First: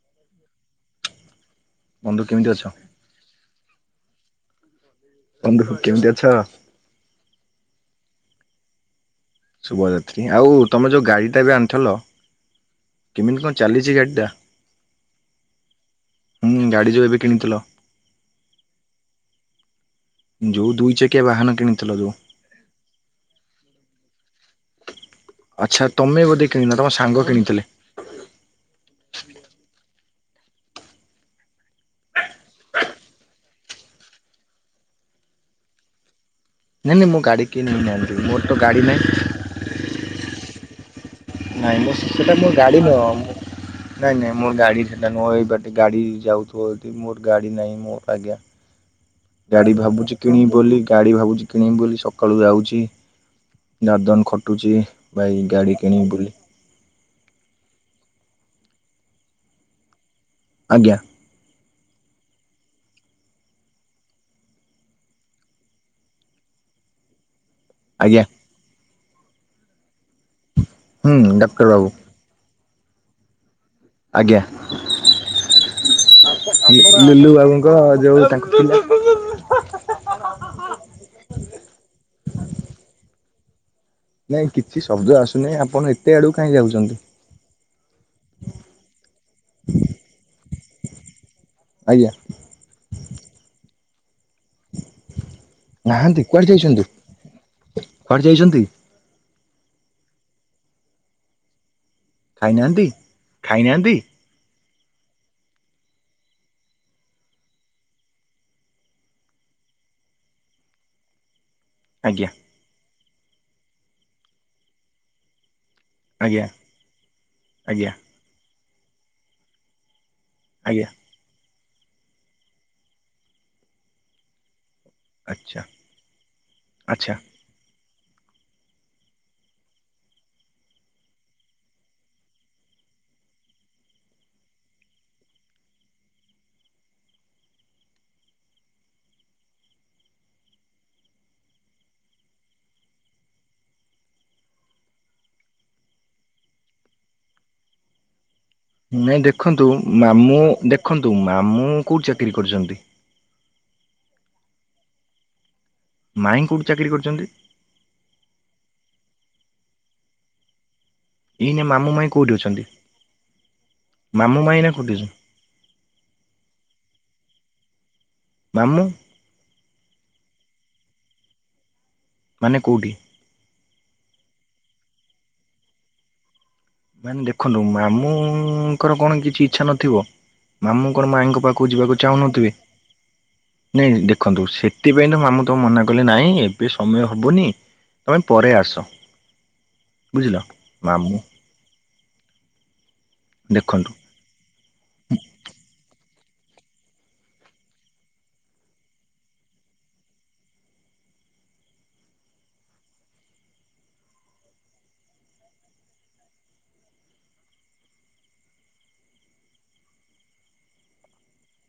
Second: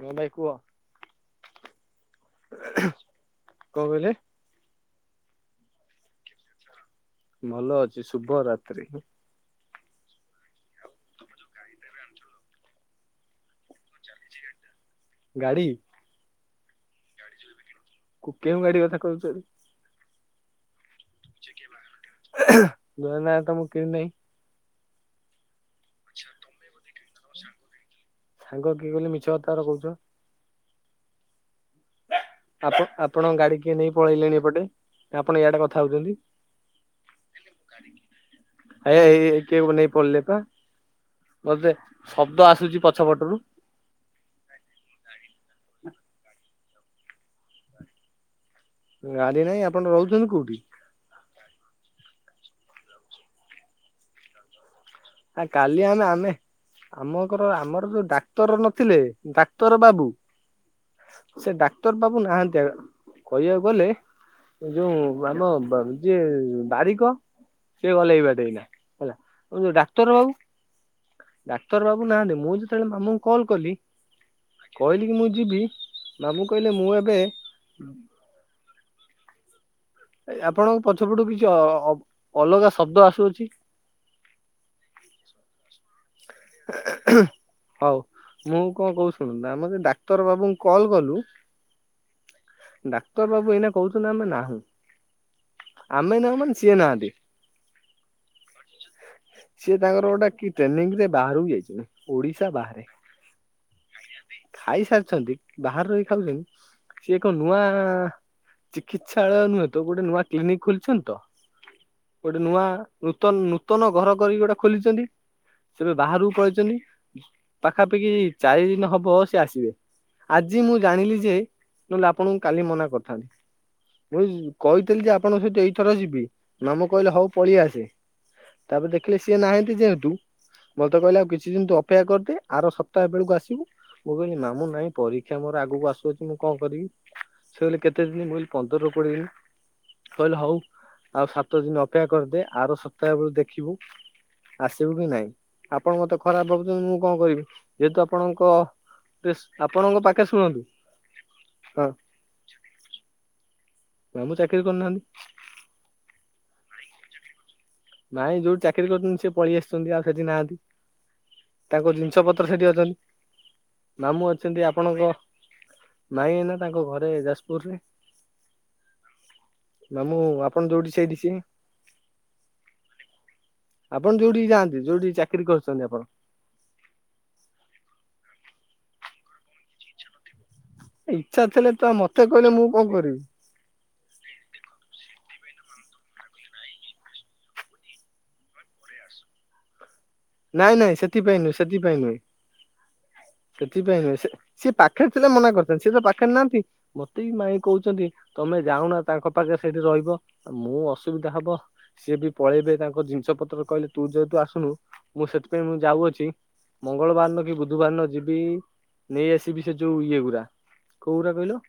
ହଁ ଭାଇ କୁହ? ବନ୍ଧୁ କେମିତି ଅଛ? କଣ କହିଲେ? ବନ୍ଧୁ କେମିତି ଅଛ। ଭଲ ଅଛି ଶୁଭ ରାତ୍ରି। ଶୁଭରାତ୍ରୀ ଆଉ ତମେ ଯୋଉ ଗାଡି ଟା ଏବେ ଆଣିଥିଲ। କେମିତି କଣ ଚାଲିଛି ଗାଡି ଟା। ଗାଡ଼ି। ହୁଁ ଗାଡି ଯୋଉ ଏବେ କିଣିଥିଲ। କୁ କେଉଁ ଗାଡି କଥା କହୁଛନ୍ତି। ଯଉ ଦୁଇ ଚ ଗ ନା ତ ମୁଁ କିଣି ନାଇଁ। ଆଚ୍ଛା ତମେ ବୋଧେ କିଣିିନ ତମ ସାଙ୍ଗ କିଣିଥିଲେ। ସାଙ୍ଗ କିଏ କହିଲେ ମିଛ କଥାଗୁରା କହୁଚ। ଆପ ଆପଣଙ୍କ ଗାଡି କିଏ ନେଇ ପଳେଇଲେଣି ଏପଟେ ଆପଣ ଇଆଡେ କଥା ହଉଛନ୍ତି। ନାଇଁ ନାଇଁ ମୋ ଗାଡି କିଏ ନେଇନାହାନ୍ତି ମୋର ତ ଗାଡି ନାହିଁ ଆଜ୍ା ଏଏ ନେଇ ପଳେଇଲେ ପା। ମତେ ନାଇଁ ମୋ ସେଟା ଶବ୍ଦ ମୋର ଆସୁଛି ଗାଡ଼ି ପଛ ନୁହଁ ପଟରୁ ମୁ ନାଇଁ ନାଇଁ ମୋର ଗାଡି ସେଟା ନୁହଁ ଏଇ ବାଟେ ଗାଡି ଯାଉ ମୋର ଗାଡ଼ି ନାହିଁ ମୋ ଆଜ୍ଞା ନାହିଁ ଗାଡି ଆପଣ ଭାବୁଛି ରହୁଛନ୍ତି କିଣିବି କୋଉଠି ବୋଲି ଗାଡି ଭାବୁଛି କିଣିବି ବୋଲି ସ ସକାଳୁ ଯାଉଛି ଦାଦନ ଖଟୁଚି। ଆ କାଲି ଆମେ ଆମେ ଆପଣଙ୍କର ଆମର ଯୋଉ ଡା ଡାକ୍ତର ନଥିଲେ ଡାକ୍ତର ବାବୁ ଆଜ୍ଞା ସେ ଡାକ୍ତର ବାବୁ ନାହାନ୍ତି କହିବାକୁ ଗଲେ ଏ ଯୋଉ ଆମ ବା ଯିଏ ବାରିକ ସେ ଗଲେ ଏଇ ଆଜ୍ଞା ବାଟେ ଏଇନା ଯୋଉ ଡାକ୍ତର ବାବୁ? ଡାକ୍ତର ବାବୁ ନାହାନ୍ତି ମୁଁ ଯେତେବେଳେ ମାମୁଁଙ୍କୁ କଲ କଲି ଆଜ୍ଞା କହିଲି କି ମୁଁ ଯି ଲୁଲୁ ବାବୁଙ୍କ ଯୋଉ ତାଙ୍କ ଥିଲା [inaudible] ଆପଣଙ୍କ ପଛପଟୁ କିଛି ଅ ଅଲଗା ଶବ୍ଦ ଆସୁଅଛି ନାଇଁ କିଛି ଶବ୍ଦ ଆସୁନିଁ ଆପଣ ଆଡକୁ କାହିଁ ଯାଉଛନ୍ତି ହଉ ମୁଁ କଣ କହୁ ଶୁଣନ୍ ଆମ ଡାକ୍ତର ବାବୁଙ୍କୁ କଲ୍ କଲୁ ଆଜ୍ଞା ଡାକ୍ତର ବାବୁ ଏଇନା କହୁଛନ୍ତି ଆମେ ନାହୁଁ। ଆମେ ନାହାନ୍ତି ନାହୁଁ କୁଆଡେ ମାନେ ସିଏ ଯାଇଛନ୍ତି ନାହାନ୍ତି। କୁଆଡେ ଯାଇଛନ୍ତି ସିଏ ତାଙ୍କର ଗୋଟା କି ଟ୍ରେନିଂ ରେ ବାହାରକୁ ଯାଇଚି। ଖାଇନାହାନ୍ତି ଖାଇନାହାନ୍ତି। ଖାଇସାରିଛନ୍ତି ବାହାରେ ରହି ଖାଉଛନ୍ତି ସିଏ ଏକ ନୂଆ ଚିକିଛାଳୟ ନୁହେଁ ତ ଗୋଟେ ନୂଆ କ୍ଲିନିକ ଖୋଲିଛନ୍ତି ତ ଆଜ୍ଞା ଗୋଟେ ନୂଆ ନୂତନ୍ ନୂତନ ଘର କରିକି ଗୋଟେ ଖୋଲିଛନ୍ତି ସେବେ ବାହାରକୁ ଆଜ୍ଞା ପଳେଇଛନ୍ତି ଆଜ୍ଞା ପାଖାପାଖି ଚାରି ଦିନ ହବ ସେ ଆସିବେ। ଆଜି ମୁଁ ଆଜ୍ଞା ଜାଣିଲି ଯେ ନହେଲେ ଆପଣଙ୍କୁ କାଲି ମନା କରିଥାନ୍ତି ମୁ କହିଥିଲି ଯେ ଆପଣଙ୍କ ଆଚ୍ଛା ସହିତ ଏଇଥର ଯିବି ମାମୁଁ ଆଚ୍ଛା କହିଲେ ହଉ ପଳେଇ ଆସେ। ତାପରେ ଦେଖିଲେ ସିଏ ନାହାଁନ୍ତି ଯେହେତୁ ମୋତେ କହିଲେ ଆଉ କିଛି ଦିନ ତୁ ଅପେକ୍ଷା କରିଦେ ଆର ସପ୍ତାହ ବେଳକୁ ଆସିବୁ ମୁଁ କହିଲି ମାମୁଁ ନାହିଁ ପରୀକ୍ଷା ମୋର ଆଗକୁ ଆସୁଅଛି ମୁଁ କଣ କରିବି ସେ କହିଲେ କେତେ ଦିନ ମୁ କହିଲି ପନ୍ଦରରୁ କୋଡିଏ ଦିନ। କହିଲେ ହଉ ଆଉ ସାତ ଦିନ ଅପେକ୍ଷା କରିଦେ ଆର ସପ୍ତାହ ବେଳକୁ ଦେଖିବୁ। ଆସିବୁ କି ନାଇଁ ଆପଣ ମତେ ଖରାପ ଭାବୁଛନ୍ତି ମୁଁ କଣ କରିବି ଯେହେତୁ ଆପଣଙ୍କ ନାଇଁ ଦେଖନ୍ତୁ ଆପଣଙ୍କ ପାଖରେ ମାମୁଁ ଶୁଣନ୍ତୁ ଦେଖନ୍ତୁ ମାମୁଁ ହଁ କୋଉଠି ଚାକିରି କରିଛନ୍ତି? ମାମୁଁ ଚାକିରି କରୁନାହାଁନ୍ତି। ମାଇଁ କୋଉଠି ଚାକିରି କରିଛନ୍ତି? ମାଇଁ ଯୋଉଠି ଚାକିରି କରୁଛନ୍ତି ସେ ପଳେଇ ଆସିଛନ୍ତି ଆଉ ସେଠି ନାହାଁନ୍ତି। ଏଇନା ମାମୁଁ ତାଙ୍କ ମାଇଁ ଜିନିଷ କୋଉଠି ପତ୍ର ସେଠି ଅଛନ୍ତି। ମାମୁଁ ମାଇଁ ଅଛନ୍ତି ଏଇନା କୋଉଠି ଆପଣଙ୍କ ଅଛନ୍ତି ମାଇଁ ଏଇନା ତାଙ୍କ ଘରେ ମାମୁଁ ମାମୁଁ ଆପଣ ଯୋଉଠି ସେଇଠି ସିଏ। ମାନେ କୋଉଠି? ଆପଣ ଯୋଉଠି ଯାଆନ୍ତି ଯୋଉଠି ଚାକିରି କରୁଛନ୍ତି ଆପଣ। ମାନେ ଦେଖନ୍ତୁ ମାମୁଁଙ୍କର କଣ କିଛି ଇଛା ନଥିବ। ମାମୁଁ କଣ ମାଇଁଙ୍କ ଇଚ୍ଛା ପାଖକୁ ଥିଲେ ତ ଯିବାକୁ ମତେ କହିଲେ ଚାହୁଁନଥିବେ। ମୁଁ କଣ କରିବି। ନାଇଁ ଦେଖନ୍ତୁ ସେଥିପାଇଁ ତ ମାମୁ ତ ମନା କଲେ ନାଇଁ ଏବେ ସମୟ ହବନି ତମେ ପରେ ଆସ। ବୁଝିଲ ନାଇଁ ନାଇଁ ମାମୁଁ ସେଥିପାଇଁ ନୁହେଁ ସେଥିପାଇଁ ନୁହେଁ। ଦେଖନ୍ତୁ ସେଥିପାଇଁ ନୁହେଁ ସେ ସିଏ ପାଖରେ ଥିଲେ ମନା କରିଛନ୍ତି ସିଏ ତ ପାଖରେ ନାହାନ୍ତି ମତେ ବି ମାଇଁ କହୁଛନ୍ତି। ତମେ ଯାଉନା ତାଙ୍କ ପାଖରେ ସେଇଠି ରହିବ। ମୁଁ ଅସୁବିଧା ହବ ସିଏ ବି ପଳେଇବେ। ତାଙ୍କ ଜିନିଷ ପତ୍ର କହିଲେ, ତୁ ଯେହେତୁ ଆସୁନୁ। ମୁଁ ସେଥିପାଇଁ, ମୁଁ ଯାଉଅଛି ମଙ୍ଗଳବାର ନ କି ବୁଧବାର ନ ଯିବି। ନେଇ ଆସିବି ସେ ଯୋଉ ଇଏ ଗୁରା, କୋଉ ଗୁରା କହିଲ।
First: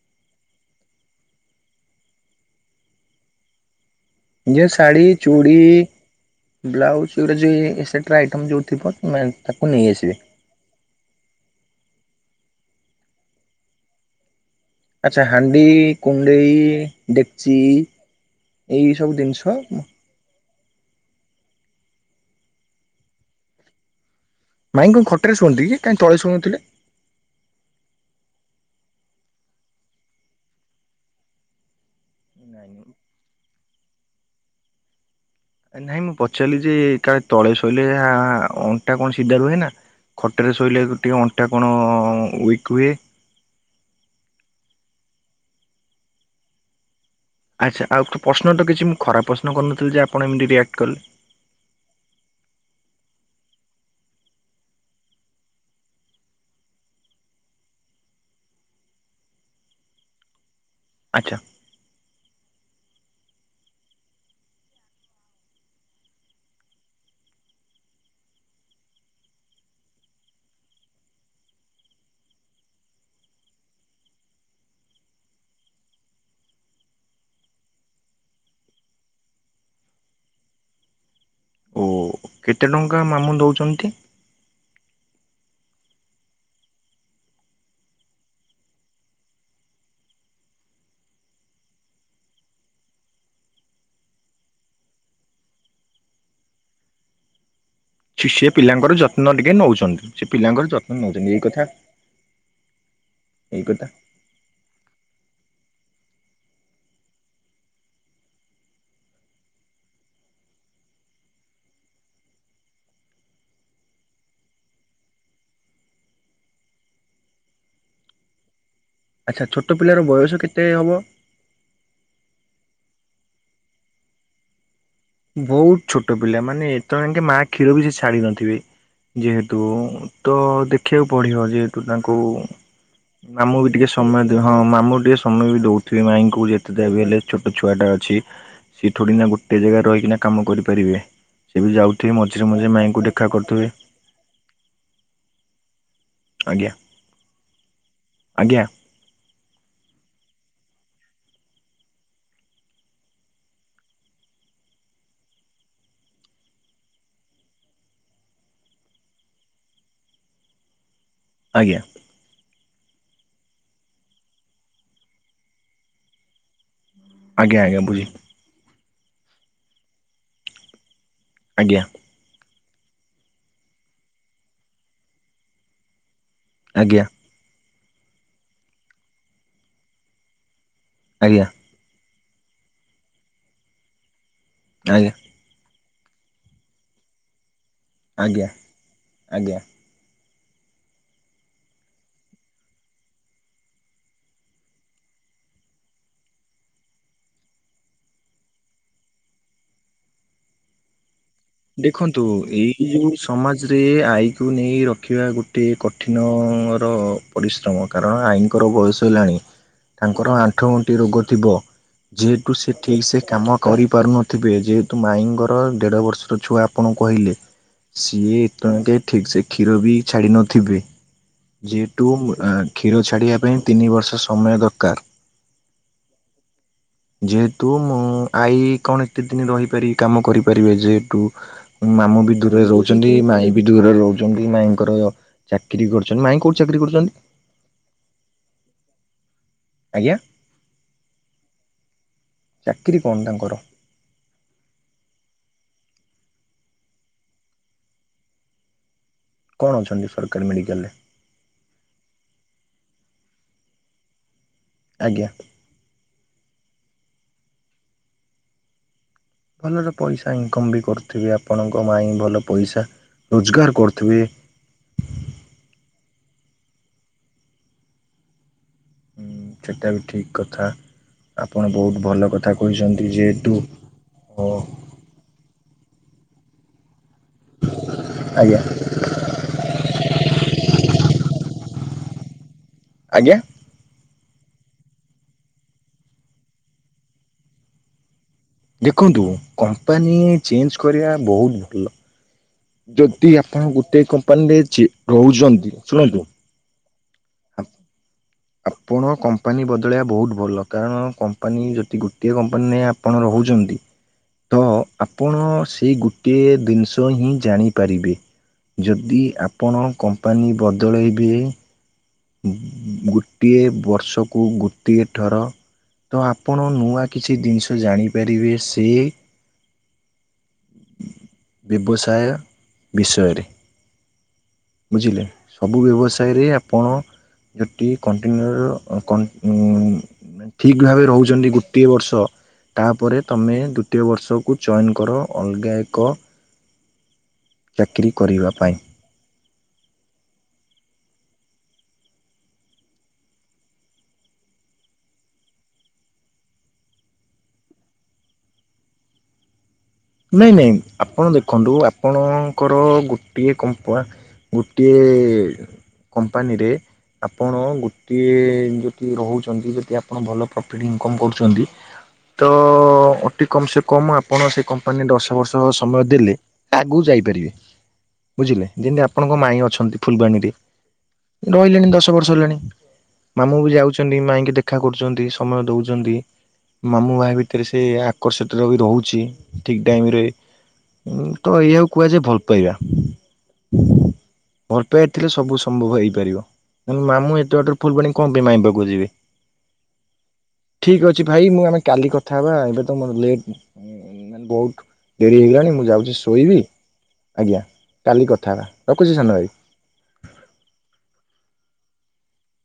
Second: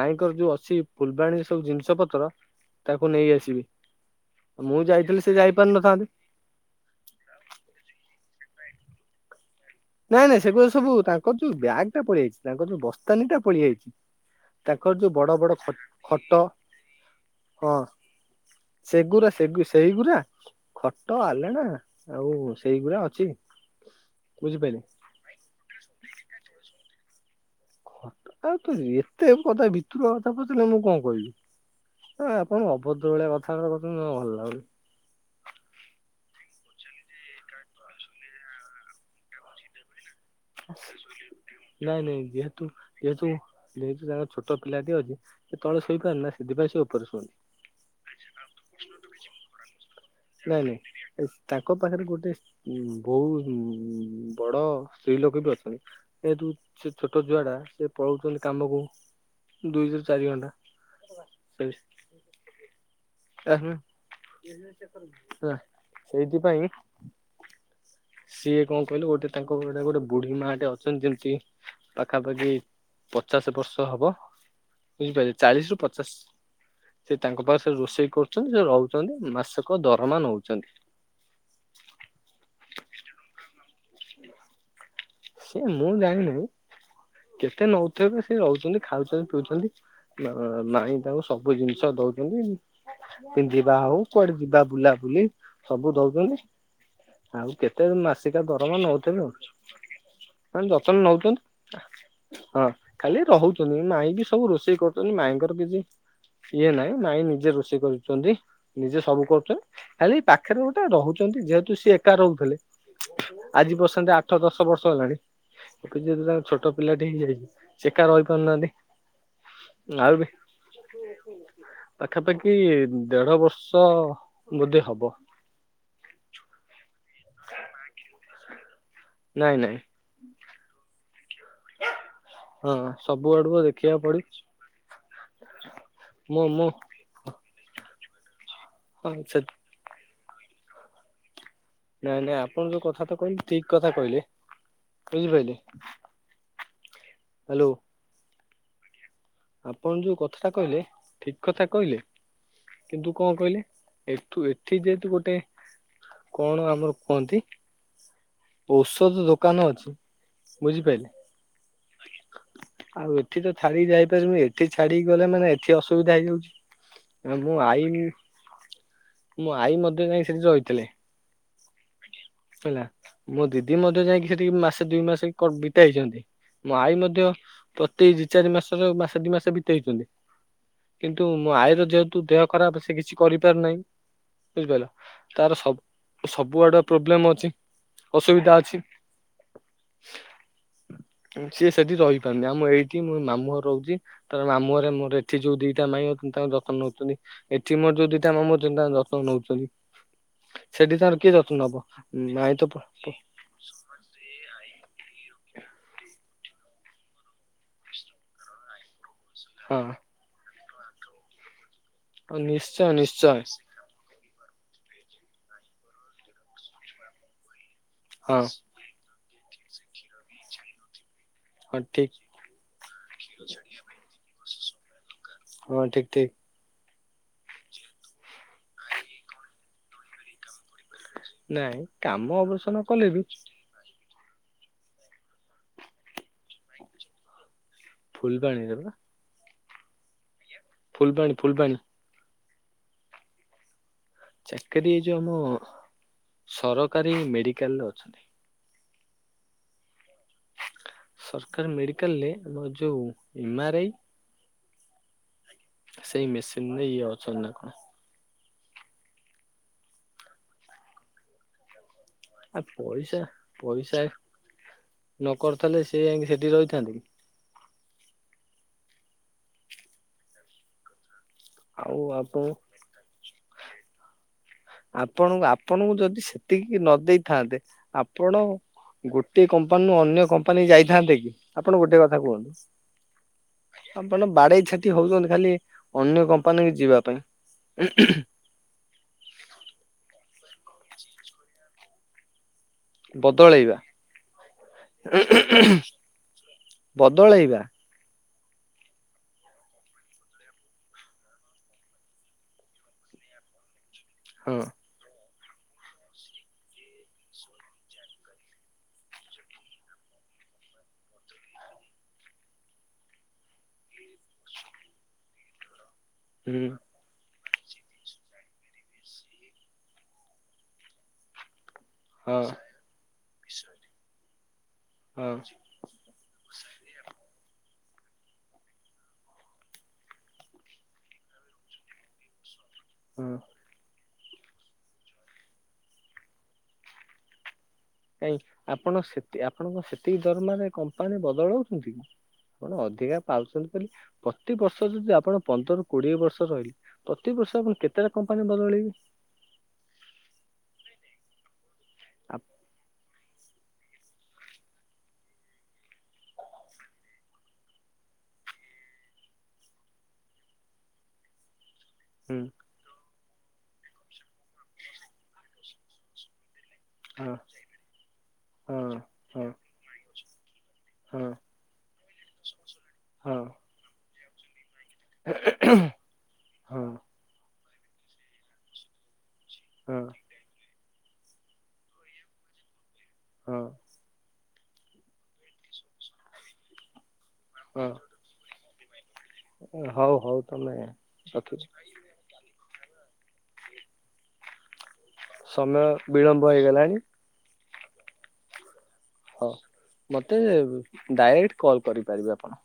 ମାଇଁଙ୍କର ଯୋଉ ଅଛି। ଫୁଲବାଣୀରେ ସବୁ ଜିନିଷ ପତ୍ର ତାକୁ ନେଇ ଆସିବି। ଯେ ମୁଁ ଶାଢୀ ଯାଇଥିଲି ସେ ଚୁଡ଼ି ଯାଇପାରି ନଥାନ୍ତେ। ବ୍ଲାଉଜ [inaudible] ଟା ଆଇଟମ୍ ଯେଉଁଥିବ ନାଇଁ ନାଇଁ ସେଗୁଡା ସବୁ ତାଙ୍କର ଯୋଉ ବ୍ୟାଗ୍ ଟା ପଳେଇଆଇଚି ତାଙ୍କର ଯୋଉ ବସ୍ତାନୀଟା ପଳେଇ ଆଇଛି। ଆଚ୍ଛା ହାଣ୍ଡି କୁଣ୍ଣ୍ଡେଇ ଡେକ୍ଚି। ହଁ ଏଇ ସବ ସେଗୁରା ଜିନିଷ। ସେଗୁ ସେଇଗୁରା ଖଟ ଆଲେଣା ଆଉ ସେଇଗୁଡା ଅଛି। ବୁଝିପାରିଲେ। ମାଇଁ କଣ ଖଟରେ ଶୁଅନ୍ତି କି କାହିଁ ତଳେ ଶଉଥିଲେ। କଥାଉ ତ ଏତେ କଥା ଭିତୁର କଥା ପଚାରିଲେ ମୁଁ କଣ କହିବି? ହଁ ଆପଣ ଅଭଦ୍ର ଭଳିଆ କଥା ବାର୍ତ୍ତା କରୁଛନ୍ତି ଜମା ଭଲ ଲାଗୁନି। ନାଇଁ ମୁଁ ପଚାରିଲି ଯେ କାଳେ ତଳେ ଶୋଇଲେ ଅଣ୍ଟା କଣ ସିଧା ରୁହେ ନା। ଖଟରେ ଶୋଇଲେ ଟିକେ ଅଣ୍ଟା କଣ ନାଇଁ ନାଇଁ ୱିକ୍ ହୁଏ। ଛଟ ପିଲାଟିଏ ଅଛି। ସେ ତଳେ ସେଇ ପାରାରେ ନା ସେଥିପାଇଁ ସେ ଉପରେ ଶୁଅନ୍ତି ଆଚ୍ଛା, ଆଉ ପ୍ରଶ୍ନ କିଛି ମୁଁ ଖରାପ ପ୍ରଶ୍ନ କରିନଥିଲି ଯେ ଆପଣ ଏମିତି ନାଇଁ ରିଆକ୍ଟ କଲେ ନାଇଁ ଏ ତାଙ୍କ ପାଖରେ ଗୋଟେ ବହୁ ବଡ ସ୍ତ୍ରୀ ଲୋକ ବି ଅଛନ୍ତି। ଏ ଯୋଉ ସେ ଛୋଟ ଝୁଆ ଟା ସେ ପଳଉଛନ୍ତି କାମକୁ। ଦୁଇ ରୁ ଚାରି ଘଣ୍ଟା। ଆଚ୍ଛା। ଆ ହ ସେଇଥିପାଇଁ [inaudible] ସିଏ କଣ କହିଲୁ ଗୋଟେ ତାଙ୍କ ଗୋଟେ ଗୋଟେ ବୁଢୀ ମା ଟେ ଅଛନ୍ତି ଯେମିତି ପାଖାପାଖି। ପଚାଶ ବର୍ଷ ହବ ବୁଝିପାରିଲେ ଚାଳିଶ ରୁ ପଚାଶ ସେ ତାଙ୍କ ପାଖ ରୋଷେଇ କରୁଛନ୍ତି ସେ ରହୁଛନ୍ତି ମାସକ ଦରମା ନଉଛନ୍ତି। ଓ କେତେ ଟଙ୍କା ମାମୁଁ ଦଉଛନ୍ତି? ସେ ମୁଁ ଜାଣିନି। କେତେ ନଉଥିବେ ସେ ରହୁଛନ୍ତି ଖାଉଛନ୍ତି ପିଉଛନ୍ତି। ମାଇଁ ତାଙ୍କୁ ସବୁ ଜିନିଷ ଦଉଛନ୍ତି। ପିନ୍ଧିବା ହଉ କୁଆଡେ ଯିବା ବୁଲାବୁଲି ସବୁ ଦଉଛନ୍ତି। ଆଉ କେତେ ମାସିକା ସେ ଦରମା ପିଲାଙ୍କର ନଉଥିବେ ଆଉ ଯତ୍ନ ଟିକେ ନେଉଛନ୍ତି। ସେ ମାନେ ପିଲାଙ୍କର ଯତ୍ନ ନେଉଛନ୍ତି। ନଉଛନ୍ତି ଏଇ କଥା। ହଁ ଖାଲି ଏଇ ରହୁଛନ୍ତି। କଥା ମାଇଁ ବି ସବୁ ରୋଷେଇ କରୁଛନ୍ତି। ମାଇଙ୍କର କିଛି ଇଏ ନାଇଁ ମାଇଁ ନିଜେ ରୋଷେଇ କରୁଛନ୍ତି। ନିଜେ ସବୁ କରୁଛନ୍ତି। ଖାଲି ଏଇ ପାଖରେ ଗୋଟେ ରହୁଛନ୍ତି। ଯେହେତୁ ସିଏ ଏକା ରହୁଥିଲେ, ଆଜି ବର୍ସନ୍ତ ଆଠ ଦଶ ବର୍ଷ ହେଲାଣି ଏ ଯଦି ତାଙ୍କ ଛୋଟ ପିଲା ଟି ହେଇ, ଏକା ରହିପାରୁନାହାନ୍ତି। ଆଚ୍ଛା ଛୋଟ ପିଲାର ଆଉ ବି ବୟସ କେତେ ହବ? କି ଦେଢ ବର୍ଷ ବୋଧେ ହବ। ବହୁତ ଛୋଟ ପିଲା ମାନେ ଏତେବେଳେ ଯଙ୍କେ ମାଆ କ୍ଷୀର ବି ସେ ଛାଡି ନଥିବେ। ନାଇଁ ଯେହେତୁ ନାଇଁ ତ ଦେଖିବାକୁ ପଡ଼ିବ ଯେହେତୁ ତାଙ୍କୁ ହଁ ସବୁ ଆଡୁକୁ ମାମୁଁ ବି ଟିକେ ଦେଖିବାକୁ ପଡିବ ସମୟ ହଁ ମାମୁଁ ଟିକେ ସମୟ ବି ଦଉଥିବେ ମୁଁ ମାଇଁଙ୍କୁ। ମୁଁ ଯେତେ ଯାହାବି ହେଲେ ଛୋଟ ଛୁଆ ଟା। ଛି ହଁ ସେଥୋଡ଼ିନା ସେ ଗୋଟେ ଜାଗାରେ ରହିକିନା କାମ କରିପାରିବେ। ସେ ବି ଯାଉଥିବେ ନାଇଁ ନାଇଁ ମଝିରେ ଆପଣ ମଝିରେ ଯୋଉ ମାଇଁଙ୍କୁ କଥାଟା ଦେଖା କହିଲେ ଠିକ କରୁଥିବେ କଥା କହିଲେ ବୁଝିପାରିଲେ ଆଜ୍ଞା, ହ୍ୟାଲୋ ଆଜ୍ଞା ଆପଣ ଯୋଉ କଥା ଟା କହିଲେ ଠିକ କଥା କହିଲେ? କିନ୍ତୁ କଣ କହିଲେ ଏଠୁ ଏଠି ଯେହେତୁ ଗୋଟେ କଣ ଆମର କୁହନ୍ତି? ଔଷଧ ଦୋକାନ ଅଛି ବୁଝିପାରିଲେ ଆଜ୍ଞା ଆଉ ଏଠି ତ ଛାଡିିକି ଯାଇପାରିବନି ଏଠି ଛାଡିିକି ଗଲେ ମାନେ ଏଠି ଅସୁବିଧା ହେଇଯାଉଛି। ମୁଁ ଆଜ୍ଞା ଆଜ୍ଞା ଆଈ ବୁଝି ମୋ ଆଈ ମଧ୍ୟ ଯାଇ ସେଠି ରହିଥିଲେ ଆଜ୍ଞା ହେଲା ମୋ ଦିଦି ମଧ୍ୟ ଯାଇକି ସେଠିକି ମାସେ ଦୁଇ ମାସ ବିତା ଇଛନ୍ତି ମୋ ଆଈ ଆଜ୍ଞା ମଧ୍ୟ ପ୍ରତି ଦି ଚାରି ମାସର ମାସେ ଦି ମାସ ବିତେଇଛନ୍ତି କିନ୍ତୁ ଆଜ୍ଞା ମୋ ଆଈର ଯେହେତୁ ଦେହ ଖରାପ ସେ କିଛି କରିପାରୁନାହିଁ। ବୁଝିପାଇଲ ଆଜ୍ଞା ତାର ସବୁ ସବୁଆଡେ ପ୍ରୋବ୍ଲେମ୍ ଅଛି ଆଜ୍ଞା ଅସୁବିଧା ଅଛି ଆଜ୍ଞା। [inaudible] ସିଏ ସେଠି ରହିପାରୁନି ଆମ ଏଇଠି ମୁଁ ମାମୁଁ ଘରେ ରହୁଛି ତାର ମାମୁଁ ଘରେ ମୋର ଏଠି ଯୋଉ ଦିଟା ମାଇ ଅ ତାଙ୍କ ଯତ୍ନ ନଉଛନ୍ତି ଏଠି ମୋର ଯଉ ଦିଟା ମାମୁଁ ତାଙ୍କ ଯତ୍ନ ନଉଛନ୍ତି। ସେଠି ତାଙ୍କର କିଏ ଯ ଦେଖନ୍ତୁ ଏଇ ଯୋଉ ସମାଜରେ ଆଈକୁ ନେଇ ରଖିବା ଗୋଟେ କଠିନ ମର ପରିଶ୍ରମ କାରଣ ଆଈ କଂର ବଯସ ହେଲାନି ହଁ ତାଙ୍କର ଆଣ୍ଠୁଗଣ୍ଠି ରୋଗ ଥିବ ହଁ, ଯେହେତୁ ସେ ନିଶ୍ଚୟ ଠିକ ସେ ନିଶ୍ଚୟ କାମ କରିପାରୁନଥିବେ ଯେହେତୁ ମାଇ ଦେଢ଼ ବର୍ଷର ଛୁଆ ଆପଣଙ୍କୁ କହିଲେ, ସିଏ ହଁ ଠିକ୍ ସେ କ୍ଷୀର ବି ଛାଡ଼ି ନଥିବେ ହଁ ଯେହେତୂ ଠିକ୍ କ୍ଷୀର ଛାଡିବା ପାଇଁ ତିନି ବର୍ଷ ସମୟ ଦରକାର ହଁ ଠିକ ଠିକ ଯେହେତୁ ମୁଁ ଆଈ କଣ ଏତେ ଦିନ ରହିପାରିବି କାମ କରିପାରିବେ ଯେ ନାଇଁ ୁ ମାମୁ କାମ ବି ଦୂରରେ ଅବଶ୍ୟ ନ କଲେ ରହୁଛନ୍ତି ମାଇଁ ବି ଦୂରରେ ରହୁଛନ୍ତି ମାଇଁଙ୍କର ଚାକିରି ଗ୍ ମାଂଇ କୋଉଟି ଚାକିରି କରୁଛନ୍ତି? ଫୁଲୂବାଣି ରେପା। ଆଜ୍ଞା! ଫୁଲ୍ ବାଣୀ ଫୁଲ୍ ବାଣୀ ଚାକିରୀ କଣ ତାଙ୍କର? ଚାକିରିୀ ଏ ଯୋଉ ଆମ ସରକାରୀ ମେଡିକାଲରେ ଅଛନ୍ତି। କଣ ଅଛନ୍ତି ସରକାରୀ ମେଡିକାଲ ରେ? ସରକାରୀ ମେଡିକାଲରେ ଆମର ଯୋଉ ଏମାଆରଆଇ, ଆଜ୍ଞା ସେଇ ମେସିନରେ ଇଏ ଅଛନ୍ତି ନା ଭଲରେ ପଇସା ଇନକମ ବି କରୁଥିବେ ଆପଣଙ୍କ ମାଇଁ ଆ ପଇସା ରୋଜଗାର ପଇସା କରୁଥିବେ ନ କର୍ଥିଲେ ସେ ଯାଇ ସେଠି ରହି ଛନ୍ତି କି ହୁଁ ସେଟା ବି ଠିକ କଥା ଆପଣ ଆଉ ବହୁତ ଭଲ ଆପଣ କଥା କହିଚନ୍ତି ଯେହେତୁ ଓ ଆପଣଙ୍କୁ ଆପଣଙ୍କୁ ଯଦି ସେତିକି ନ ଦେଇ ଥାଆନ୍ତେ ଆପଣ ଆଜ୍ଞା ଗୋଟିଏ କମ୍ପାନୀରୁୁ ଅନ୍ୟ କମ୍ପାନୀକି ଯାଇଥାନ୍ତେ ଉ ଆପଣ ଗୋଟେ କଥା କୁହନ୍ତୁ ଆଜ୍ଞା? ଆପଣ ବାଡ଼େଇ ଛାଟି ହଉଚନ୍ତି ଖାଲି ଅନ୍ୟ କମ୍ପାନୀକି ଯିବା ପାଇଁ। ଦେଖନ୍ତୁ କମ୍ପାନୀ ଚେଞ୍ଚ୍ କରିଆ ବହୁତ ଭଲ। ଯଦି ଆପଣ ବଦଳେଇବା ଗୋଟେ କମ୍ପାନୀରେ ଯେ ରହୁଚନ୍ତି ଶୁଣନ୍ତୁ ବଦଳେଇବା। ଆପଣ କମ୍ପାନୀ ବଦଳେଇଆ ବହୁତ ଭଲ କାରଣ କମ୍ପାନୀ ଯତି ଗୋଟିଏ କମ୍ପାନୀରେ ଆପଣ ର ଉଚନ୍ତି ହଁ। ଆପଣ ସେଇ ଗୋଟିଏ ଦିନିଷ ହିଁ ଜାଣିପାରିବେ। ଯଦି ଆପଣ କମ୍ପାନୀ ବଦଳେଇବେ ଉଁ ଗୋଟିଏ ବର୍ଷକୁ ଗୋଟିଏ ଥର ତ ଆପଣ ହୁଁ ନୂଆ କିଛି ଇ ଦିନଷ ଜାଣିପାରିବେ ସେ ବ୍ୟବସାୟ ହଁ ବିଷୟରେ। ବୁଝିଲେ? ହଁ ସବୁ ବ୍ୟବସାୟରେ ଆପଣ ଯ ଟିଏ କଣ୍ଟିନିଉ ଅ କ ଉଁ ନାଇଁ ଠିକ ଭାବେ ରହୁଚନ୍ତି ଗୋଟିଏ ବର୍ଷ ତାପରେ ହଁ ତମେ ଦୁତୀୟ ବର୍ଷକୁ ଚଏନ କର ଅଲଗା ଏକ ଚାକିରୀ କାଇଁ କରିବା ପାଇଁ। ଆପଣ ସେତି ଆପଣଙ୍କ ସେତିକି ଦରମାରେ କମ୍ପାନୀ ବଦଳାଉଚନ୍ତି କି? ଆପଣ ଅଧିକା ପାଉଛନ୍ତି ବୋଲି ପ୍ରତିିବର୍ଷ ଯଦି ଆପଣ ପନ୍ଦରରୁ କୋଡ଼ିଏ ବର୍ଷ ରହିଲେ ପ୍ରତିିବ ଷ ମୁଁ କେତେଟା କମ୍ପାନୀ ବଦଳେଇବି? ନାଇଁ ନାଇଁ ଆପଣ ଦେଖନ୍ତୁ ଆପଣଙ୍କର ଗୋ ଟିଏ କମ୍ପ ଗୋଟିଏ କମ୍ପାନୀରେ ଆପଣ ଗୋଟିଏ ଯତି ରହୁଚନ୍ତି ଯତି ଆପଣ ଭଲ ପ୍ରଫିଟ୍ ଇନକମ୍ କରୁଚନ୍ତି ତ ହୁଁ ଅଟି କମ୍ ସେ କମ୍ ଆପଣ ସେଇ କମ୍ପାନୀ ଦଶ ବର୍ଷ ସମୟ ଦେଲେ ଆଗୁକୁ ହଁ ଯାଇପାରିବେ ବୁଝିଲେ? ହଁ ଯେନ୍ତି ଆପଣଙ୍କ ହଁ ମାଇଁ ଅଛନ୍ତି ଫୁଲବାଣୀରେ। ହଁ ରହିଲେଣି ଦଶ ବର୍ଷ ହେଲାଣି ହଁ ମାମୁଁ ବି ଯାଉଚନ୍ତି ମାଇଁକି ଦେ ଖା କରୁଚନ୍ତି ସମୟ ଦୋଉଚନ୍ତି। ମାମୁଁ ମାଇଁ ଭିତରେ ସେ ଆକର୍ଷିତର ବି ରହୁଚି। ଠିକ୍ ହଁ ଟାଇମ୍ ରେ ଉଁ ତ ଏଇଆକୁ କୁହାଯାଏ ଭଲ ପାଇବା। ହଁ ଭଲ ପାଇଆ ଥିଲେ ସବୁ ସମ୍ଭବ ହେଇପାରିବ ମୋ ମାମୁଁ ଏ ତେ ବାଟର ହଁ ଫୁଲବାଣ କଁ ପାଇଁ ମାଇଁ ପାଖକୁ ଯିବେ? ହଁ ହଉ ହଉ ତମେ ଠିଊକ ଅଛି ଭାଇ ମୁଁ ରଖୁଛି ଆମେ କାଲି କଥା ହେବା ଏବେ ତ ମୋର ଲେ ଉଁ ଉଁ ମାନେ ବହୁତ ଡେରି ହେଇଗଲାଣି ସମୟ ମୁଁ ଯାଉଚି ବିଳମ୍ବ ଶୋଇବି ହେଇଗଲାଣି ଆଜ୍ଞା କାଲି କଥା ହେବା। ରଖୁଛି ସାନ ଭାଇ। ହଁ ମତେ ଡାଇରେକ୍ଟ କଲ୍ କରିପାରିବେ ଆପଣ।